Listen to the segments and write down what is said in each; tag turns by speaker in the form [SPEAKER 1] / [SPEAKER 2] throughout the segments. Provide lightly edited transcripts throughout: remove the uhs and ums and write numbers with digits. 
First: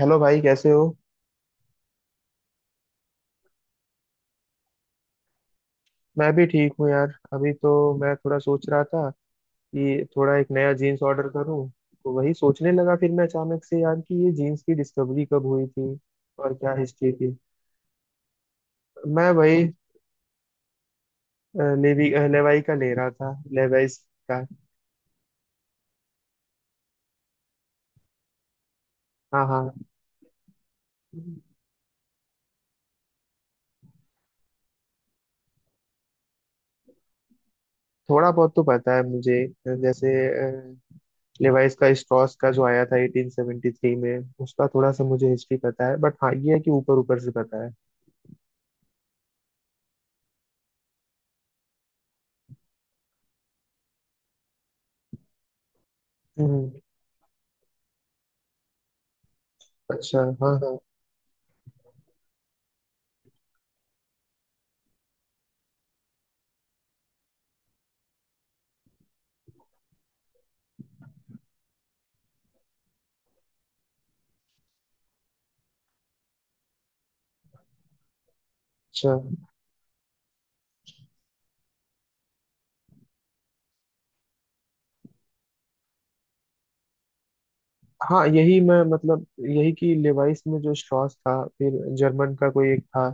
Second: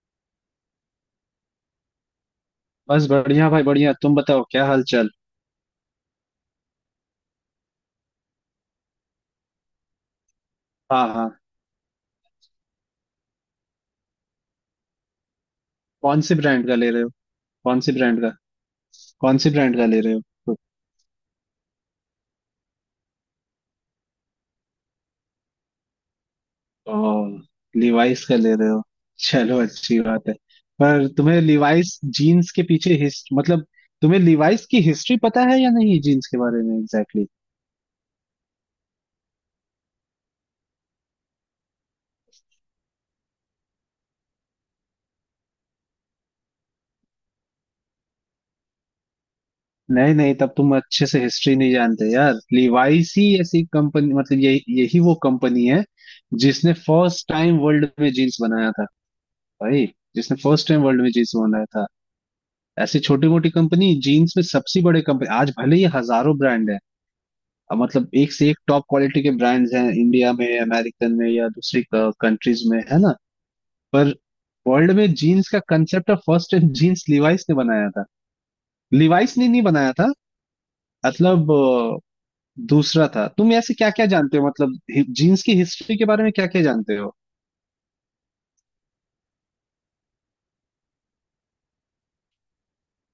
[SPEAKER 1] Hello भाई, कैसे हो।
[SPEAKER 2] बस बढ़िया भाई बढ़िया। तुम बताओ क्या हाल चाल?
[SPEAKER 1] मैं भी ठीक हूँ यार। अभी तो मैं थोड़ा सोच रहा था कि थोड़ा एक नया जीन्स
[SPEAKER 2] हाँ
[SPEAKER 1] ऑर्डर
[SPEAKER 2] हाँ।
[SPEAKER 1] करूँ। तो वही सोचने लगा फिर मैं अचानक से यार कि ये जीन्स की डिस्कवरी कब हुई थी
[SPEAKER 2] कौन सी
[SPEAKER 1] और
[SPEAKER 2] ब्रांड
[SPEAKER 1] क्या
[SPEAKER 2] का ले रहे हो?
[SPEAKER 1] हिस्ट्री थी।
[SPEAKER 2] कौन सी ब्रांड का?
[SPEAKER 1] मैं
[SPEAKER 2] कौन सी
[SPEAKER 1] वही
[SPEAKER 2] ब्रांड का ले रहे हो?
[SPEAKER 1] लेवी लेवाई का ले रहा था, लेवाइस का।
[SPEAKER 2] ओ लिवाइस का ले रहे हो,
[SPEAKER 1] हाँ
[SPEAKER 2] चलो
[SPEAKER 1] हाँ,
[SPEAKER 2] अच्छी बात है। पर तुम्हें लिवाइस जीन्स के पीछे हिस्ट मतलब तुम्हें लिवाइस की हिस्ट्री पता है या नहीं जीन्स के बारे में एग्जैक्टली exactly?
[SPEAKER 1] थोड़ा बहुत तो पता है मुझे, जैसे लेवाइस का स्ट्रॉस का जो आया था 1873 में, उसका थोड़ा सा मुझे हिस्ट्री पता है। बट हाँ, ये है कि ऊपर ऊपर से पता है।
[SPEAKER 2] नहीं नहीं, तब तुम अच्छे से हिस्ट्री नहीं जानते यार। लिवाइस ही ऐसी कंपनी, मतलब यही यही वो कंपनी है
[SPEAKER 1] हम्म।
[SPEAKER 2] जिसने फर्स्ट टाइम वर्ल्ड में जीन्स बनाया था भाई।
[SPEAKER 1] अच्छा,
[SPEAKER 2] जिसने
[SPEAKER 1] हाँ
[SPEAKER 2] फर्स्ट
[SPEAKER 1] हाँ।
[SPEAKER 2] टाइम वर्ल्ड में जींस बनाया था। ऐसी छोटी मोटी कंपनी जीन्स में सबसे बड़े कंपनी, आज भले ही हजारों ब्रांड है। अब मतलब एक से एक टॉप क्वालिटी के ब्रांड्स हैं इंडिया में, अमेरिकन में या दूसरी कंट्रीज में, है ना। पर वर्ल्ड में जीन्स का concept of first time jeans Levi's ने बनाया था।
[SPEAKER 1] अच्छा,
[SPEAKER 2] लिवाइस ने नहीं बनाया था, मतलब दूसरा था। तुम ऐसे क्या क्या जानते हो, मतलब जीन्स की हिस्ट्री के बारे में क्या क्या जानते हो?
[SPEAKER 1] हाँ यही मैं मतलब, यही कि लेवाइस में जो स्ट्रॉस था, फिर जर्मन का कोई एक था,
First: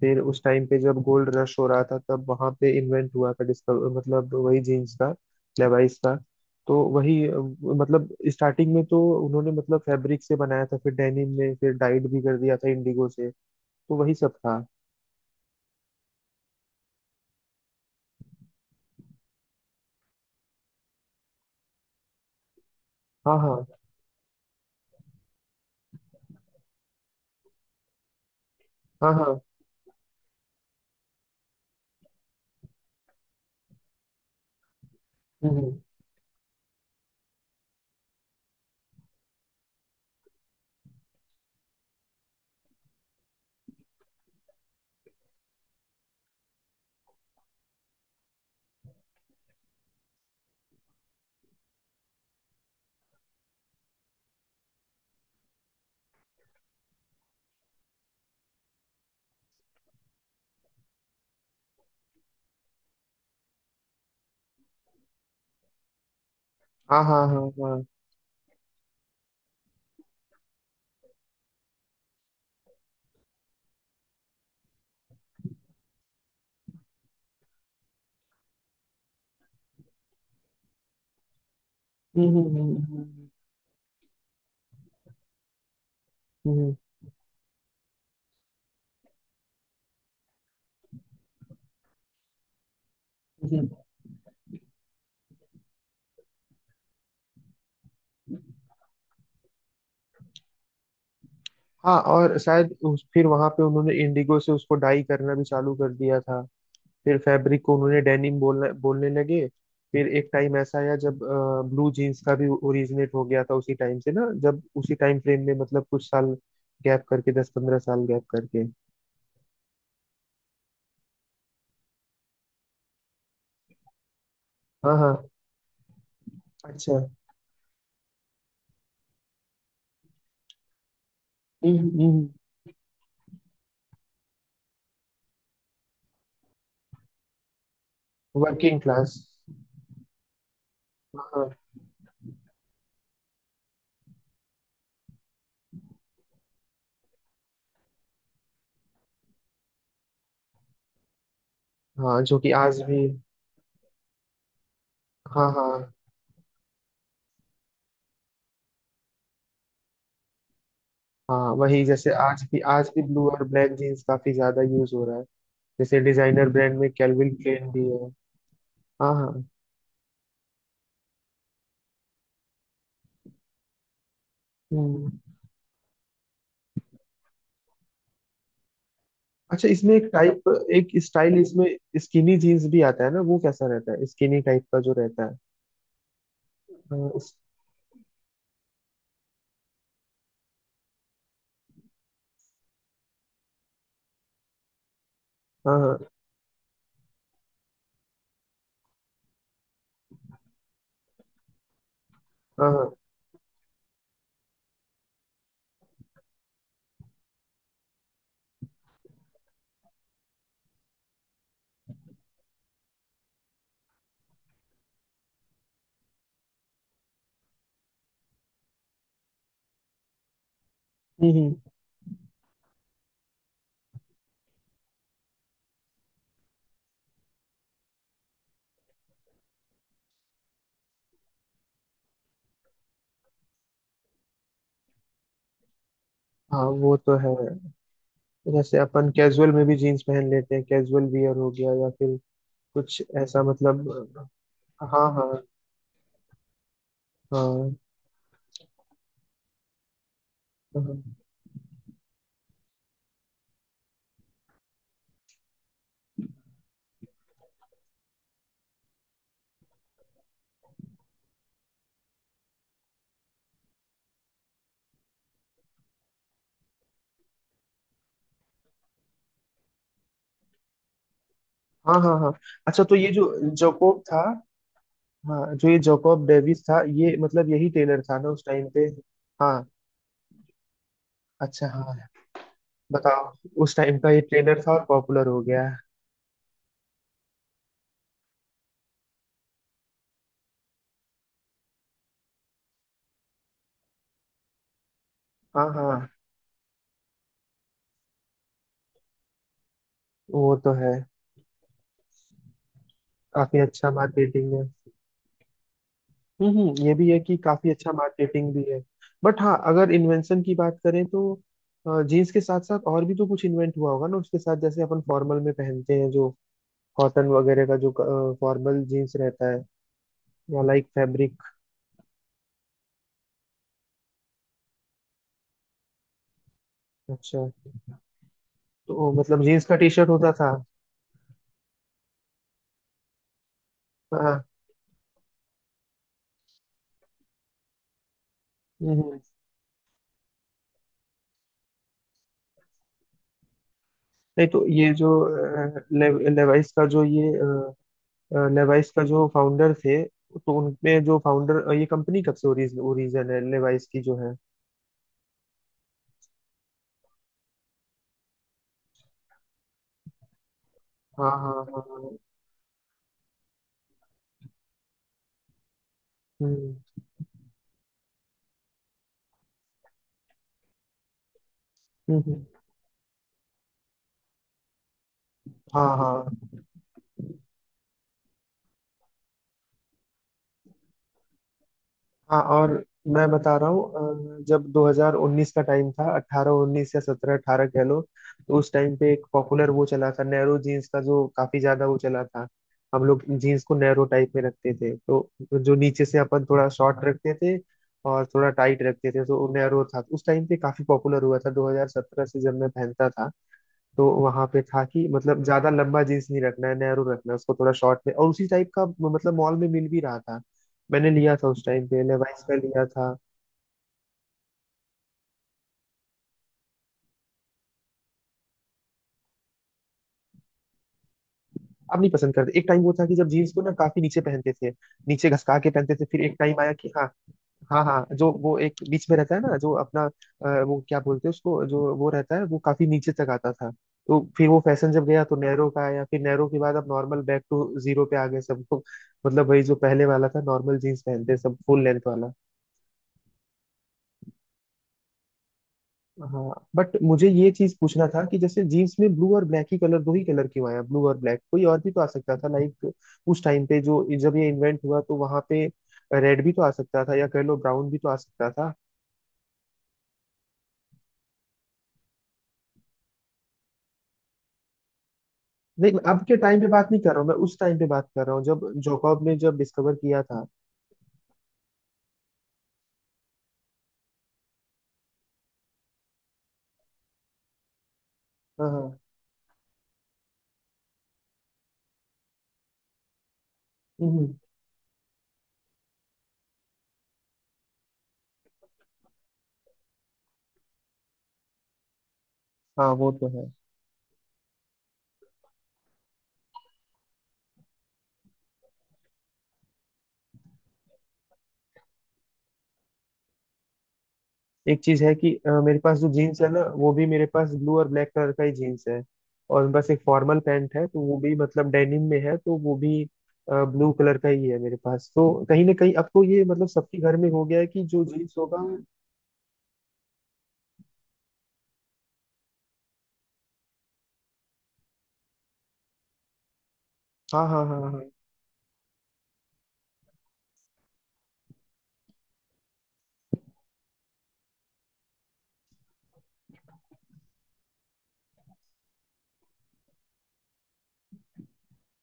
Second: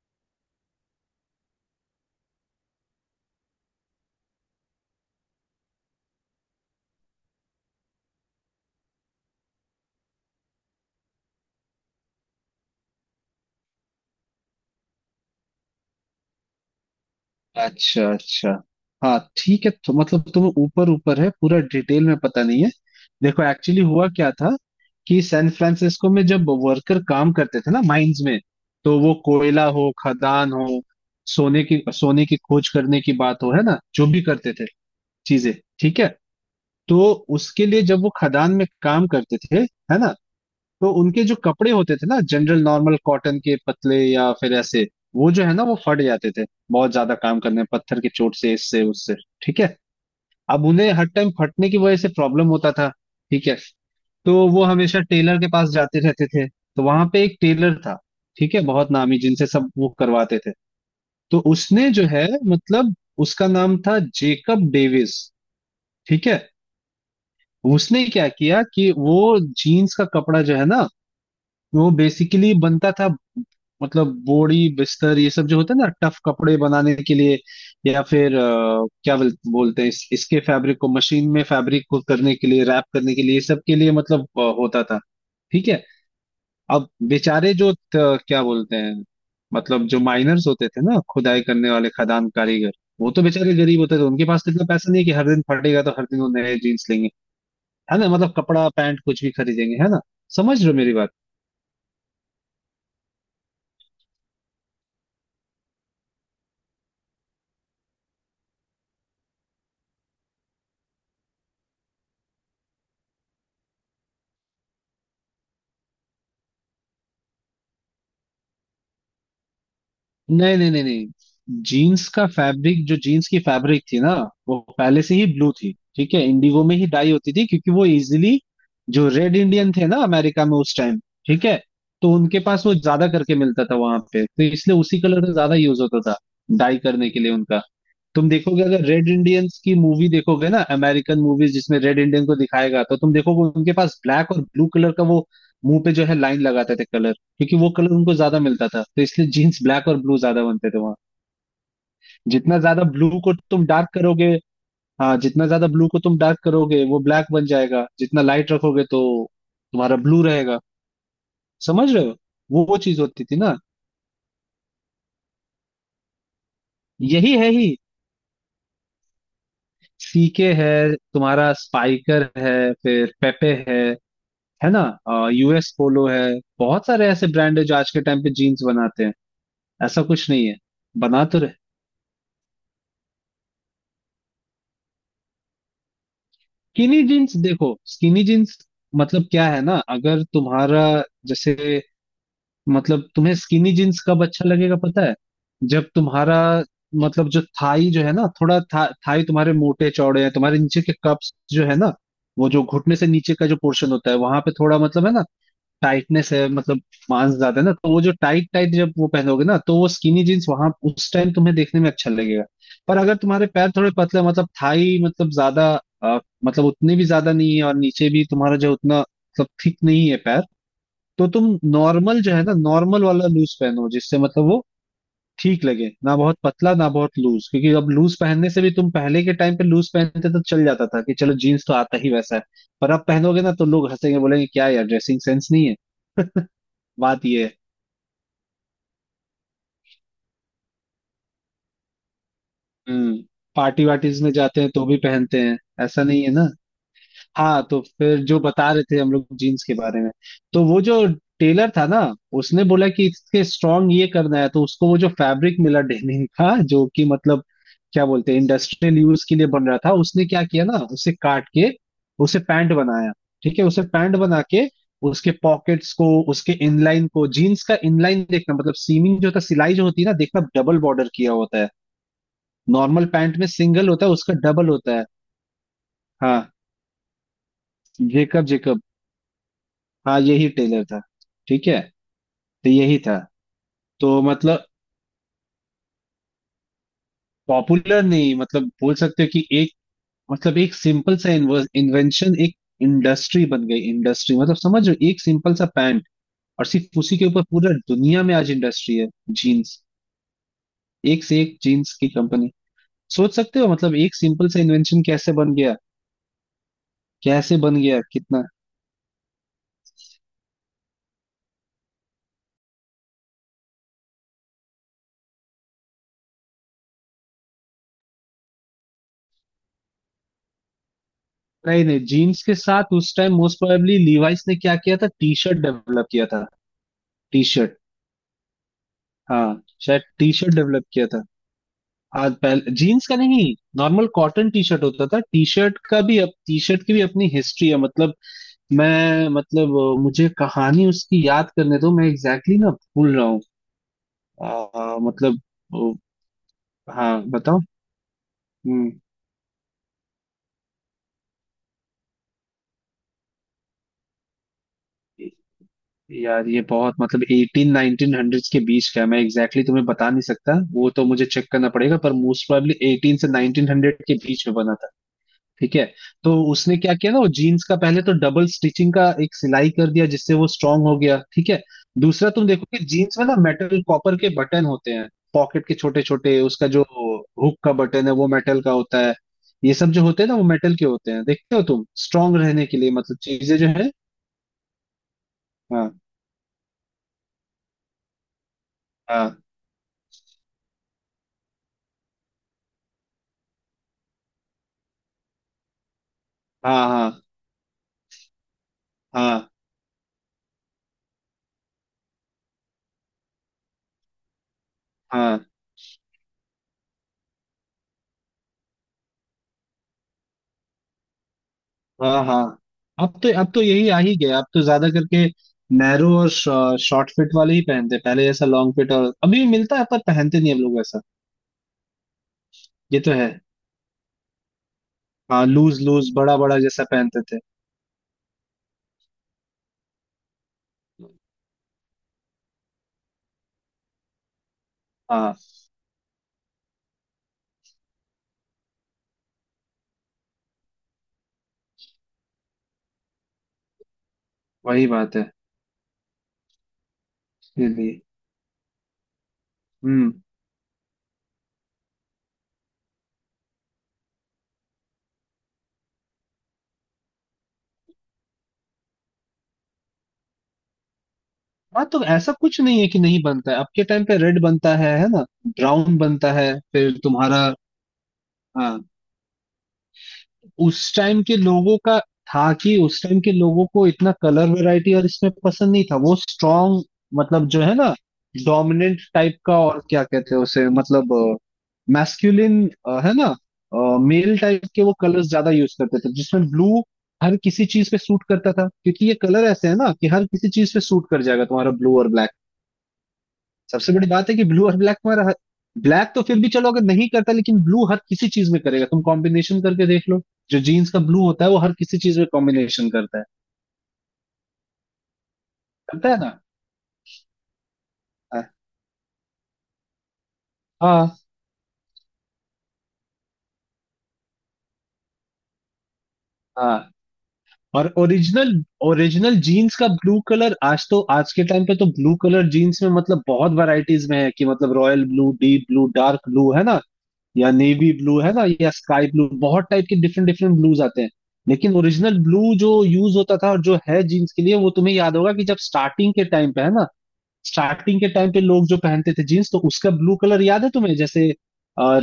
[SPEAKER 1] फिर उस टाइम पे जब गोल्ड रश हो रहा था तब वहां पे इन्वेंट हुआ था, डिस्कवर मतलब, वही जीन्स का, लेवाइस का। तो वही मतलब स्टार्टिंग में तो उन्होंने मतलब फैब्रिक से बनाया था, फिर डेनिम में, फिर डाइड भी कर दिया था इंडिगो से। तो वही सब था।
[SPEAKER 2] अच्छा अच्छा। हाँ ठीक है। तो मतलब तुम्हें ऊपर ऊपर है, पूरा डिटेल में पता नहीं है।
[SPEAKER 1] हाँ
[SPEAKER 2] देखो
[SPEAKER 1] हाँ
[SPEAKER 2] एक्चुअली हुआ क्या था कि सैन फ्रांसिस्को में जब वर्कर काम करते थे ना माइंस में। तो
[SPEAKER 1] हाँ
[SPEAKER 2] वो
[SPEAKER 1] हाँ।
[SPEAKER 2] कोयला हो, खदान हो, सोने की खोज करने की बात हो, है ना, जो भी करते थे चीजें।
[SPEAKER 1] हम्म।
[SPEAKER 2] ठीक है। तो उसके लिए जब वो खदान में काम करते थे, है ना, तो उनके जो कपड़े होते थे ना जनरल नॉर्मल कॉटन के पतले या फिर ऐसे, वो जो है ना वो फट जाते थे। बहुत ज्यादा काम करने, पत्थर की चोट से, इससे उससे। ठीक है। अब उन्हें हर टाइम फटने की वजह से प्रॉब्लम होता था। ठीक है। तो वो हमेशा टेलर के पास जाते रहते थे, तो वहां पे एक टेलर था, ठीक है, बहुत नामी, जिनसे सब वो करवाते थे। तो उसने जो है, मतलब उसका नाम था जेकब डेविस। ठीक है।
[SPEAKER 1] हाँ हाँ हाँ हाँ।
[SPEAKER 2] उसने क्या किया कि वो जीन्स का कपड़ा जो है ना, वो बेसिकली बनता था, मतलब बोड़ी बिस्तर ये सब जो होता है ना, टफ कपड़े बनाने के लिए या फिर क्या बोलते हैं, इसके फैब्रिक को मशीन में, फैब्रिक को
[SPEAKER 1] हम्म
[SPEAKER 2] करने के
[SPEAKER 1] हम्म
[SPEAKER 2] लिए,
[SPEAKER 1] हम्म
[SPEAKER 2] रैप करने के
[SPEAKER 1] हम्म
[SPEAKER 2] लिए, ये सब के लिए मतलब होता था। ठीक है।
[SPEAKER 1] हम्म।
[SPEAKER 2] अब बेचारे जो क्या बोलते हैं, मतलब जो माइनर्स होते थे ना, खुदाई करने वाले खदान कारीगर, वो तो बेचारे
[SPEAKER 1] हम्म।
[SPEAKER 2] गरीब होते थे। उनके पास तो इतना पैसा नहीं है कि हर दिन फटेगा तो हर दिन वो नए जीन्स लेंगे, है ना, मतलब कपड़ा, पैंट कुछ भी खरीदेंगे, है ना। समझ रहे हो मेरी बात।
[SPEAKER 1] हाँ, और शायद उस फिर वहां पे उन्होंने इंडिगो से उसको डाई करना भी चालू कर दिया था। फिर फैब्रिक को उन्होंने डेनिम बोलने बोलने लगे। फिर एक टाइम ऐसा आया जब ब्लू जीन्स का भी ओरिजिनेट हो गया था उसी टाइम से ना, जब उसी टाइम फ्रेम में मतलब कुछ साल गैप करके, 10 15 साल गैप करके।
[SPEAKER 2] नहीं नहीं नहीं नहीं। जीन्स का फैब्रिक, जो जीन्स की फैब्रिक थी ना, वो
[SPEAKER 1] हाँ
[SPEAKER 2] पहले से ही
[SPEAKER 1] हाँ।
[SPEAKER 2] ब्लू थी। ठीक है, इंडिगो में ही
[SPEAKER 1] अच्छा।
[SPEAKER 2] डाई होती थी क्योंकि वो इजीली। जो रेड इंडियन थे ना अमेरिका में, उस टाइम, ठीक है,
[SPEAKER 1] हम्म हम्म,
[SPEAKER 2] तो
[SPEAKER 1] हम्म।
[SPEAKER 2] उनके पास वो ज्यादा करके मिलता था वहां पे, तो इसलिए उसी कलर का ज्यादा यूज होता था डाई करने के लिए उनका। तुम देखोगे,
[SPEAKER 1] वर्किंग
[SPEAKER 2] अगर रेड
[SPEAKER 1] क्लास।
[SPEAKER 2] इंडियंस की मूवी देखोगे ना, अमेरिकन मूवीज
[SPEAKER 1] हाँ
[SPEAKER 2] जिसमें रेड इंडियन को दिखाएगा, तो तुम देखोगे उनके पास ब्लैक और ब्लू कलर का वो मुंह पे जो है लाइन लगाते थे कलर, क्योंकि वो कलर उनको ज्यादा मिलता था, तो इसलिए जीन्स ब्लैक और ब्लू ज्यादा बनते थे वहाँ।
[SPEAKER 1] हाँ, जो कि
[SPEAKER 2] जितना
[SPEAKER 1] आज
[SPEAKER 2] ज्यादा
[SPEAKER 1] भी।
[SPEAKER 2] ब्लू को तुम डार्क करोगे, हाँ, जितना
[SPEAKER 1] हाँ
[SPEAKER 2] ज्यादा ब्लू
[SPEAKER 1] हाँ,
[SPEAKER 2] को तुम डार्क करोगे वो ब्लैक बन जाएगा, जितना लाइट रखोगे तो तुम्हारा ब्लू रहेगा।
[SPEAKER 1] हाँ वही,
[SPEAKER 2] समझ रहे
[SPEAKER 1] जैसे
[SPEAKER 2] हो।
[SPEAKER 1] आज भी,
[SPEAKER 2] वो
[SPEAKER 1] आज
[SPEAKER 2] चीज
[SPEAKER 1] भी
[SPEAKER 2] होती
[SPEAKER 1] ब्लू
[SPEAKER 2] थी
[SPEAKER 1] और
[SPEAKER 2] ना।
[SPEAKER 1] ब्लैक जीन्स काफी ज्यादा यूज हो रहा है। जैसे डिजाइनर ब्रांड में कैल्विन
[SPEAKER 2] यही है ही।
[SPEAKER 1] क्लेन भी है। हाँ हाँ।
[SPEAKER 2] सीके है, तुम्हारा स्पाइकर है, फिर पेपे है ना,
[SPEAKER 1] हम्म।
[SPEAKER 2] यूएस पोलो है। बहुत सारे ऐसे ब्रांड है जो आज के टाइम पे जीन्स बनाते हैं।
[SPEAKER 1] अच्छा, इसमें
[SPEAKER 2] ऐसा
[SPEAKER 1] एक
[SPEAKER 2] कुछ नहीं
[SPEAKER 1] टाइप,
[SPEAKER 2] है,
[SPEAKER 1] एक
[SPEAKER 2] बना
[SPEAKER 1] स्टाइल
[SPEAKER 2] तो रहे।
[SPEAKER 1] इसमें स्किनी जीन्स भी आता है ना, वो कैसा रहता है, स्किनी टाइप का जो रहता है।
[SPEAKER 2] स्किनी
[SPEAKER 1] हाँ
[SPEAKER 2] जीन्स
[SPEAKER 1] इस-
[SPEAKER 2] देखो। स्किनी जीन्स मतलब क्या है ना, अगर तुम्हारा, जैसे, मतलब तुम्हें स्किनी जीन्स कब अच्छा लगेगा पता है?
[SPEAKER 1] हाँ
[SPEAKER 2] जब
[SPEAKER 1] हाँ
[SPEAKER 2] तुम्हारा, मतलब जो थाई जो है ना थोड़ा थाई तुम्हारे मोटे चौड़े हैं, तुम्हारे नीचे के कप्स जो है ना, वो जो
[SPEAKER 1] हाँ हाँ।
[SPEAKER 2] घुटने से नीचे का जो पोर्शन होता है वहां पे थोड़ा, मतलब है ना टाइटनेस है, मतलब मांस ज्यादा है ना, तो वो जो टाइट टाइट जब वो पहनोगे ना, तो वो स्किनी जीन्स वहां उस टाइम तुम्हें देखने में अच्छा लगेगा। पर अगर तुम्हारे पैर थोड़े पतले, मतलब थाई, मतलब ज्यादा अ, मतलब उतने भी ज्यादा नहीं है और नीचे भी तुम्हारा जो उतना मतलब थिक नहीं है पैर, तो तुम
[SPEAKER 1] हम्म।
[SPEAKER 2] नॉर्मल जो है ना, नॉर्मल वाला लूज पहनो जिससे मतलब वो ठीक लगे, ना बहुत पतला ना बहुत लूज। क्योंकि अब लूज पहनने से भी, तुम पहले के टाइम पे लूज पहनते तो चल जाता था कि चलो जीन्स तो आता ही वैसा है, पर अब पहनोगे ना तो लोग हंसेंगे, बोलेंगे क्या यार ड्रेसिंग सेंस नहीं है।
[SPEAKER 1] हाँ वो तो
[SPEAKER 2] बात
[SPEAKER 1] है।
[SPEAKER 2] ये है।
[SPEAKER 1] जैसे अपन कैजुअल में भी जीन्स पहन लेते हैं, कैजुअल वियर हो गया, या फिर कुछ
[SPEAKER 2] हम्म।
[SPEAKER 1] ऐसा
[SPEAKER 2] पार्टी
[SPEAKER 1] मतलब।
[SPEAKER 2] वार्टीज में जाते हैं तो
[SPEAKER 1] हाँ
[SPEAKER 2] भी
[SPEAKER 1] हाँ
[SPEAKER 2] पहनते
[SPEAKER 1] हाँ।
[SPEAKER 2] हैं, ऐसा नहीं है ना। हाँ,
[SPEAKER 1] हाँ
[SPEAKER 2] तो फिर जो बता रहे थे हम लोग जीन्स के बारे में, तो वो जो टेलर था ना, उसने बोला कि इसके स्ट्रॉन्ग ये करना है, तो उसको वो जो फैब्रिक मिला डेनिम का, जो कि मतलब क्या बोलते हैं इंडस्ट्रियल यूज के लिए बन रहा था, उसने क्या किया ना उसे काट के उसे पैंट बनाया। ठीक है। उसे पैंट बना के उसके पॉकेट्स को, उसके इनलाइन को, जीन्स का इनलाइन देखना मतलब सीमिंग जो था, सिलाई जो होती है ना, देखना डबल बॉर्डर किया होता है,
[SPEAKER 1] हाँ हाँ हाँ। अच्छा, तो
[SPEAKER 2] नॉर्मल
[SPEAKER 1] ये जो
[SPEAKER 2] पैंट में सिंगल
[SPEAKER 1] जोकोब
[SPEAKER 2] होता है,
[SPEAKER 1] था,
[SPEAKER 2] उसका डबल होता है।
[SPEAKER 1] हाँ, जो ये जोकोब
[SPEAKER 2] हाँ
[SPEAKER 1] डेविस था, ये मतलब यही टेलर था ना उस
[SPEAKER 2] जेकब
[SPEAKER 1] टाइम
[SPEAKER 2] जेकब,
[SPEAKER 1] पे। हाँ।
[SPEAKER 2] हाँ यही टेलर था।
[SPEAKER 1] अच्छा,
[SPEAKER 2] ठीक है,
[SPEAKER 1] हाँ
[SPEAKER 2] तो यही था।
[SPEAKER 1] बताओ। उस टाइम का ये
[SPEAKER 2] तो
[SPEAKER 1] ट्रेंड
[SPEAKER 2] मतलब
[SPEAKER 1] था और पॉपुलर हो गया है।
[SPEAKER 2] पॉपुलर नहीं, मतलब बोल सकते हो कि एक, मतलब एक सिंपल सा इन्वेंशन एक इंडस्ट्री बन गई। इंडस्ट्री मतलब समझ रहे हो, एक सिंपल
[SPEAKER 1] हाँ
[SPEAKER 2] सा पैंट
[SPEAKER 1] हाँ,
[SPEAKER 2] और सिर्फ उसी के ऊपर पूरा दुनिया में आज इंडस्ट्री है जीन्स।
[SPEAKER 1] वो तो है।
[SPEAKER 2] एक से एक जीन्स की कंपनी। सोच
[SPEAKER 1] काफी
[SPEAKER 2] सकते हो
[SPEAKER 1] अच्छा
[SPEAKER 2] मतलब एक सिंपल
[SPEAKER 1] मार्केटिंग
[SPEAKER 2] सा
[SPEAKER 1] है।
[SPEAKER 2] इन्वेंशन कैसे बन गया,
[SPEAKER 1] ये भी है कि
[SPEAKER 2] कैसे
[SPEAKER 1] काफी
[SPEAKER 2] बन
[SPEAKER 1] अच्छा
[SPEAKER 2] गया, कितना।
[SPEAKER 1] मार्केटिंग भी है। बट हाँ, अगर इन्वेंशन की बात करें तो जीन्स के साथ साथ और भी तो कुछ इन्वेंट हुआ होगा ना उसके साथ, जैसे अपन फॉर्मल में पहनते हैं जो कॉटन वगैरह का जो फॉर्मल जीन्स रहता है, या लाइक फैब्रिक।
[SPEAKER 2] नहीं नहीं, जीन्स के साथ उस टाइम मोस्ट प्रोबेबली लीवाइस ने क्या किया था, टी शर्ट डेवलप किया था। टी
[SPEAKER 1] अच्छा,
[SPEAKER 2] शर्ट।
[SPEAKER 1] तो मतलब
[SPEAKER 2] हाँ
[SPEAKER 1] जीन्स का टी
[SPEAKER 2] शायद
[SPEAKER 1] शर्ट होता
[SPEAKER 2] टी
[SPEAKER 1] था।
[SPEAKER 2] शर्ट डेवलप किया था। आज पहले जीन्स का नहीं, नॉर्मल
[SPEAKER 1] हाँ।
[SPEAKER 2] कॉटन टी शर्ट होता था। टी शर्ट का भी, अब टी शर्ट की भी अपनी हिस्ट्री है मतलब।
[SPEAKER 1] हम्म हम्म।
[SPEAKER 2] मैं मतलब मुझे कहानी उसकी याद करने दो। मैं एग्जैक्टली exactly ना भूल रहा हूँ।
[SPEAKER 1] नहीं, तो ये जो
[SPEAKER 2] मतलब
[SPEAKER 1] लेवाइस का जो
[SPEAKER 2] हाँ
[SPEAKER 1] ये,
[SPEAKER 2] बताओ।
[SPEAKER 1] लेवाइस
[SPEAKER 2] हम्म।
[SPEAKER 1] का जो फाउंडर थे, तो उनमें जो फाउंडर, ये कंपनी कब से ओरिजिन ओरिजिन है, लेवाइस की जो है।
[SPEAKER 2] यार ये बहुत मतलब एटीन नाइनटीन हंड्रेड्स के बीच का है। मैं एग्जैक्टली exactly तुम्हें बता नहीं सकता, वो तो मुझे
[SPEAKER 1] हाँ
[SPEAKER 2] चेक
[SPEAKER 1] हाँ
[SPEAKER 2] करना
[SPEAKER 1] हाँ
[SPEAKER 2] पड़ेगा, पर
[SPEAKER 1] हाँ।
[SPEAKER 2] मोस्ट प्रोबेबली एटीन से नाइनटीन हंड्रेड के बीच में बना था। ठीक है। तो
[SPEAKER 1] हम्म
[SPEAKER 2] उसने क्या किया ना, वो जीन्स का पहले तो डबल स्टिचिंग का एक सिलाई कर दिया जिससे वो स्ट्रांग हो गया। ठीक है।
[SPEAKER 1] हम्म
[SPEAKER 2] दूसरा,
[SPEAKER 1] हम्म।
[SPEAKER 2] तुम देखो कि जीन्स में ना मेटल कॉपर के बटन होते हैं, पॉकेट के
[SPEAKER 1] हाँ
[SPEAKER 2] छोटे
[SPEAKER 1] हाँ
[SPEAKER 2] छोटे उसका जो हुक का बटन है वो मेटल का होता है, ये सब जो होते हैं ना वो मेटल के होते हैं, देखते हो तुम, स्ट्रांग
[SPEAKER 1] हाँ।
[SPEAKER 2] रहने
[SPEAKER 1] और
[SPEAKER 2] के लिए मतलब
[SPEAKER 1] मैं बता
[SPEAKER 2] चीजें जो
[SPEAKER 1] रहा
[SPEAKER 2] है।
[SPEAKER 1] हूँ जब 2019 का टाइम
[SPEAKER 2] हाँ
[SPEAKER 1] था, 18 19 या 17 18 कह लो, तो उस टाइम पे एक
[SPEAKER 2] हाँ
[SPEAKER 1] पॉपुलर वो चला था, नैरो जीन्स का जो काफी ज्यादा वो चला था। हम लोग जीन्स को नैरो टाइप में रखते थे, तो जो नीचे से अपन थोड़ा
[SPEAKER 2] हाँ
[SPEAKER 1] शॉर्ट
[SPEAKER 2] हाँ
[SPEAKER 1] रखते थे और थोड़ा टाइट रखते थे,
[SPEAKER 2] हाँ
[SPEAKER 1] तो नैरो था उस टाइम पे, काफी पॉपुलर हुआ था 2017 से, जब मैं पहनता था। तो वहां पे था कि मतलब
[SPEAKER 2] हाँ
[SPEAKER 1] ज्यादा लंबा जीन्स नहीं रखना है, नैरो रखना है उसको, थोड़ा शॉर्ट में, और उसी टाइप का मतलब मॉल में मिल भी रहा था। मैंने लिया था उस टाइम पे,
[SPEAKER 2] हाँ हाँ।
[SPEAKER 1] लेवाइस का लिया था।
[SPEAKER 2] अब तो यही आ ही गया। अब तो ज्यादा करके नैरो और शॉर्ट फिट वाले ही पहनते हैं। पहले जैसा लॉन्ग फिट और अभी भी मिलता है पर पहनते नहीं हम लोग ऐसा।
[SPEAKER 1] अब नहीं पसंद करते। एक टाइम वो
[SPEAKER 2] ये
[SPEAKER 1] था
[SPEAKER 2] तो
[SPEAKER 1] कि
[SPEAKER 2] है।
[SPEAKER 1] जब जीन्स को ना काफी नीचे पहनते थे, नीचे
[SPEAKER 2] हाँ
[SPEAKER 1] घसका के
[SPEAKER 2] लूज
[SPEAKER 1] पहनते थे,
[SPEAKER 2] लूज
[SPEAKER 1] फिर एक
[SPEAKER 2] बड़ा बड़ा
[SPEAKER 1] टाइम आया
[SPEAKER 2] जैसा
[SPEAKER 1] कि हाँ,
[SPEAKER 2] पहनते थे।
[SPEAKER 1] हाँ हाँ, जो वो एक बीच में रहता है ना जो अपना, वो क्या बोलते हैं उसको, जो वो रहता है वो काफी नीचे तक आता था। तो फिर वो फैशन जब गया
[SPEAKER 2] हाँ
[SPEAKER 1] तो नैरो का आया, फिर नैरो के बाद अब नॉर्मल बैक टू जीरो पे आ गए सब लोग, मतलब वही जो पहले वाला था, नॉर्मल जीन्स पहनते सब, फुल लेंथ वाला।
[SPEAKER 2] वही बात है।
[SPEAKER 1] हाँ। बट मुझे ये चीज
[SPEAKER 2] इसीलिए।
[SPEAKER 1] पूछना था कि जैसे जीन्स में ब्लू और ब्लैक ही कलर,
[SPEAKER 2] हम्म।
[SPEAKER 1] दो ही कलर क्यों आया, ब्लू और ब्लैक, कोई और भी तो आ सकता था लाइक। उस टाइम पे जो जब ये इन्वेंट हुआ, तो वहां पे रेड भी तो आ सकता था या कह लो ब्राउन भी तो आ सकता था।
[SPEAKER 2] हाँ तो ऐसा कुछ नहीं है कि नहीं बनता है, अब के टाइम पे रेड बनता है ना,
[SPEAKER 1] नहीं,
[SPEAKER 2] ब्राउन
[SPEAKER 1] मैं अब
[SPEAKER 2] बनता
[SPEAKER 1] के
[SPEAKER 2] है
[SPEAKER 1] टाइम पे बात
[SPEAKER 2] फिर
[SPEAKER 1] नहीं कर रहा हूँ, मैं
[SPEAKER 2] तुम्हारा।
[SPEAKER 1] उस टाइम पे बात कर रहा हूँ जब
[SPEAKER 2] हाँ।
[SPEAKER 1] जोकॉब ने जब डिस्कवर किया था।
[SPEAKER 2] उस टाइम के लोगों का, था कि उस टाइम के लोगों को इतना कलर वैरायटी और इसमें पसंद नहीं था, वो स्ट्रॉन्ग मतलब जो है ना
[SPEAKER 1] हाँ हाँ।
[SPEAKER 2] डोमिनेंट टाइप का, और क्या कहते हैं उसे, मतलब मैस्कुलिन, है ना,
[SPEAKER 1] हम्म।
[SPEAKER 2] मेल टाइप के वो कलर्स ज्यादा यूज करते थे, जिसमें ब्लू हर किसी चीज पे सूट करता था क्योंकि ये कलर ऐसे है ना कि हर किसी चीज पे सूट कर जाएगा तुम्हारा ब्लू और ब्लैक।
[SPEAKER 1] हाँ वो तो है।
[SPEAKER 2] सबसे बड़ी बात है कि ब्लू और ब्लैक में, ब्लैक तो फिर भी चलो अगर नहीं करता, लेकिन ब्लू हर किसी चीज में करेगा। तुम कॉम्बिनेशन करके देख लो, जो जीन्स का ब्लू होता है वो हर किसी चीज में कॉम्बिनेशन करता है,
[SPEAKER 1] एक चीज है कि मेरे पास जो
[SPEAKER 2] करता है
[SPEAKER 1] जीन्स
[SPEAKER 2] ना।
[SPEAKER 1] है ना, वो भी मेरे पास ब्लू और ब्लैक कलर का ही जीन्स है, और बस एक फॉर्मल पैंट है तो वो
[SPEAKER 2] हाँ
[SPEAKER 1] भी मतलब डेनिम में है, तो वो भी ब्लू कलर का ही है मेरे पास। तो कहीं ना कहीं अब तो ये मतलब
[SPEAKER 2] हाँ।
[SPEAKER 1] सबके घर में हो गया है कि
[SPEAKER 2] और
[SPEAKER 1] जो जीन्स
[SPEAKER 2] ओरिजिनल,
[SPEAKER 1] होगा।
[SPEAKER 2] ओरिजिनल जीन्स का ब्लू कलर, आज तो, आज के टाइम पे तो ब्लू कलर जीन्स में मतलब बहुत वैरायटीज में है, कि मतलब royal blue, deep blue, dark blue, है ना,
[SPEAKER 1] हाँ
[SPEAKER 2] या
[SPEAKER 1] हाँ हाँ
[SPEAKER 2] नेवी
[SPEAKER 1] हाँ।
[SPEAKER 2] ब्लू है ना, या स्काई ब्लू, बहुत टाइप के डिफरेंट डिफरेंट ब्लूज आते हैं। लेकिन ओरिजिनल ब्लू जो यूज होता था और जो है जीन्स के लिए, वो तुम्हें याद होगा कि जब स्टार्टिंग के टाइम पे है ना, स्टार्टिंग के टाइम पे लोग जो पहनते थे जीन्स, तो उसका ब्लू कलर याद है तुम्हें जैसे,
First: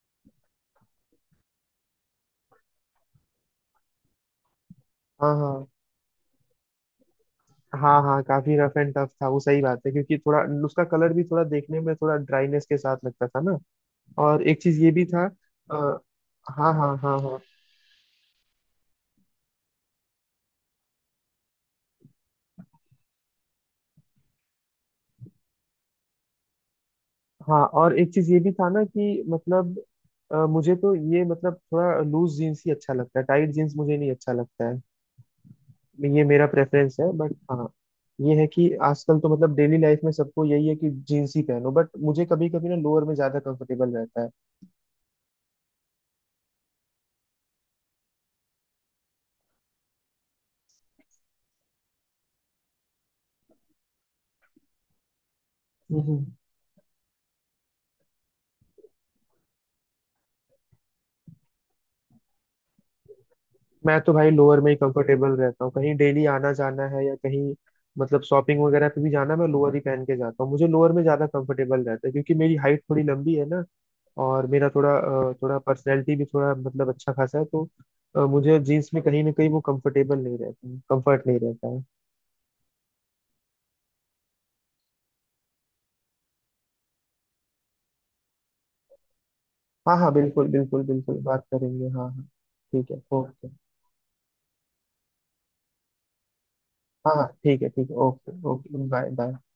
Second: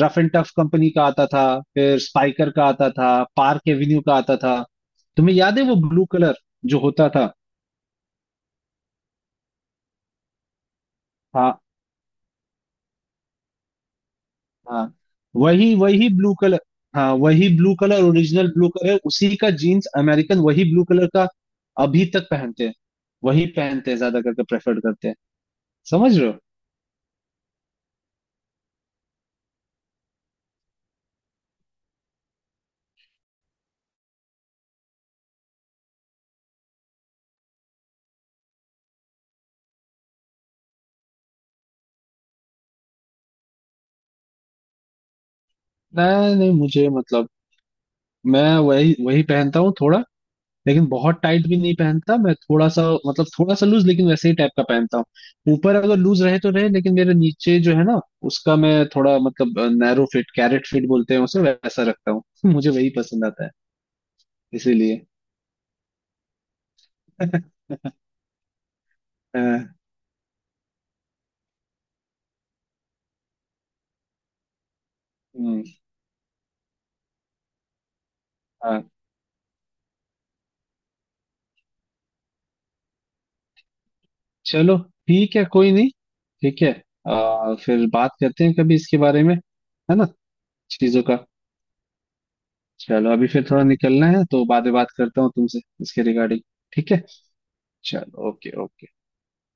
[SPEAKER 2] रफ एंड टफ कंपनी का आता था, फिर स्पाइकर का आता था, पार्क एवेन्यू का आता था,
[SPEAKER 1] हाँ
[SPEAKER 2] तुम्हें याद है
[SPEAKER 1] हाँ
[SPEAKER 2] वो ब्लू कलर जो होता था।
[SPEAKER 1] हाँ हाँ, काफी रफ एंड टफ था वो, सही बात है क्योंकि थोड़ा उसका कलर भी थोड़ा
[SPEAKER 2] हाँ
[SPEAKER 1] देखने में थोड़ा ड्राईनेस के साथ लगता था ना। और एक चीज
[SPEAKER 2] हाँ।
[SPEAKER 1] ये भी था।
[SPEAKER 2] वही
[SPEAKER 1] आ,
[SPEAKER 2] वही ब्लू कलर।
[SPEAKER 1] हाँ हाँ
[SPEAKER 2] हाँ
[SPEAKER 1] हाँ हाँ।
[SPEAKER 2] वही blue colour, original blue colour उसी का, जीन्स अमेरिकन वही ब्लू कलर का अभी तक पहनते हैं, वही पहनते हैं, ज्यादा करके प्रेफर्ड करते हैं। समझ रहे हो।
[SPEAKER 1] हाँ, और एक चीज ये भी था ना कि मतलब मुझे तो ये मतलब थोड़ा लूज जीन्स ही अच्छा लगता है, टाइट जीन्स मुझे नहीं अच्छा लगता है, ये मेरा प्रेफरेंस है। बट हाँ, ये है कि आजकल तो मतलब डेली लाइफ में सबको यही है कि जीन्स ही पहनो, बट मुझे कभी कभी ना लोअर में ज्यादा कंफर्टेबल रहता है।
[SPEAKER 2] नहीं नहीं, मुझे मतलब, मैं वही वही पहनता हूँ थोड़ा, लेकिन बहुत टाइट भी नहीं पहनता। मैं थोड़ा सा मतलब थोड़ा सा लूज लेकिन वैसे ही टाइप का पहनता हूँ, ऊपर अगर लूज
[SPEAKER 1] हम्म।
[SPEAKER 2] रहे तो रहे लेकिन मेरे नीचे जो है ना उसका मैं थोड़ा मतलब नैरो फिट, कैरेट फिट बोलते हैं उसे, वैसा रखता हूँ मुझे वही पसंद आता है।
[SPEAKER 1] मैं तो भाई लोअर में ही
[SPEAKER 2] इसीलिए
[SPEAKER 1] कंफर्टेबल रहता हूँ, कहीं डेली आना जाना है या कहीं मतलब शॉपिंग वगैरह पे भी जाना, मैं
[SPEAKER 2] हाँ,
[SPEAKER 1] लोअर ही पहन के जाता हूँ। मुझे लोअर में ज्यादा कंफर्टेबल रहता है, क्योंकि मेरी हाइट थोड़ी लंबी है ना, और मेरा थोड़ा थोड़ा
[SPEAKER 2] नहीं,
[SPEAKER 1] पर्सनैलिटी भी थोड़ा मतलब अच्छा खासा है, तो मुझे
[SPEAKER 2] हाँ
[SPEAKER 1] जीन्स में कहीं ना कहीं वो कंफर्टेबल नहीं रहती, कंफर्ट नहीं रहता है।
[SPEAKER 2] चलो ठीक है, कोई नहीं, ठीक है। फिर बात करते हैं कभी इसके बारे में, है
[SPEAKER 1] हाँ
[SPEAKER 2] ना,
[SPEAKER 1] हाँ, बिल्कुल बिल्कुल
[SPEAKER 2] चीजों
[SPEAKER 1] बिल्कुल
[SPEAKER 2] का।
[SPEAKER 1] बात करेंगे, हाँ हाँ, ठीक है,
[SPEAKER 2] चलो अभी फिर
[SPEAKER 1] ओके।
[SPEAKER 2] थोड़ा निकलना है तो बाद में बात करता हूँ तुमसे इसके रिगार्डिंग। ठीक है।
[SPEAKER 1] हाँ हाँ, ठीक है, ठीक है,
[SPEAKER 2] चलो
[SPEAKER 1] okay
[SPEAKER 2] okay
[SPEAKER 1] okay,
[SPEAKER 2] okay.
[SPEAKER 1] Bye bye.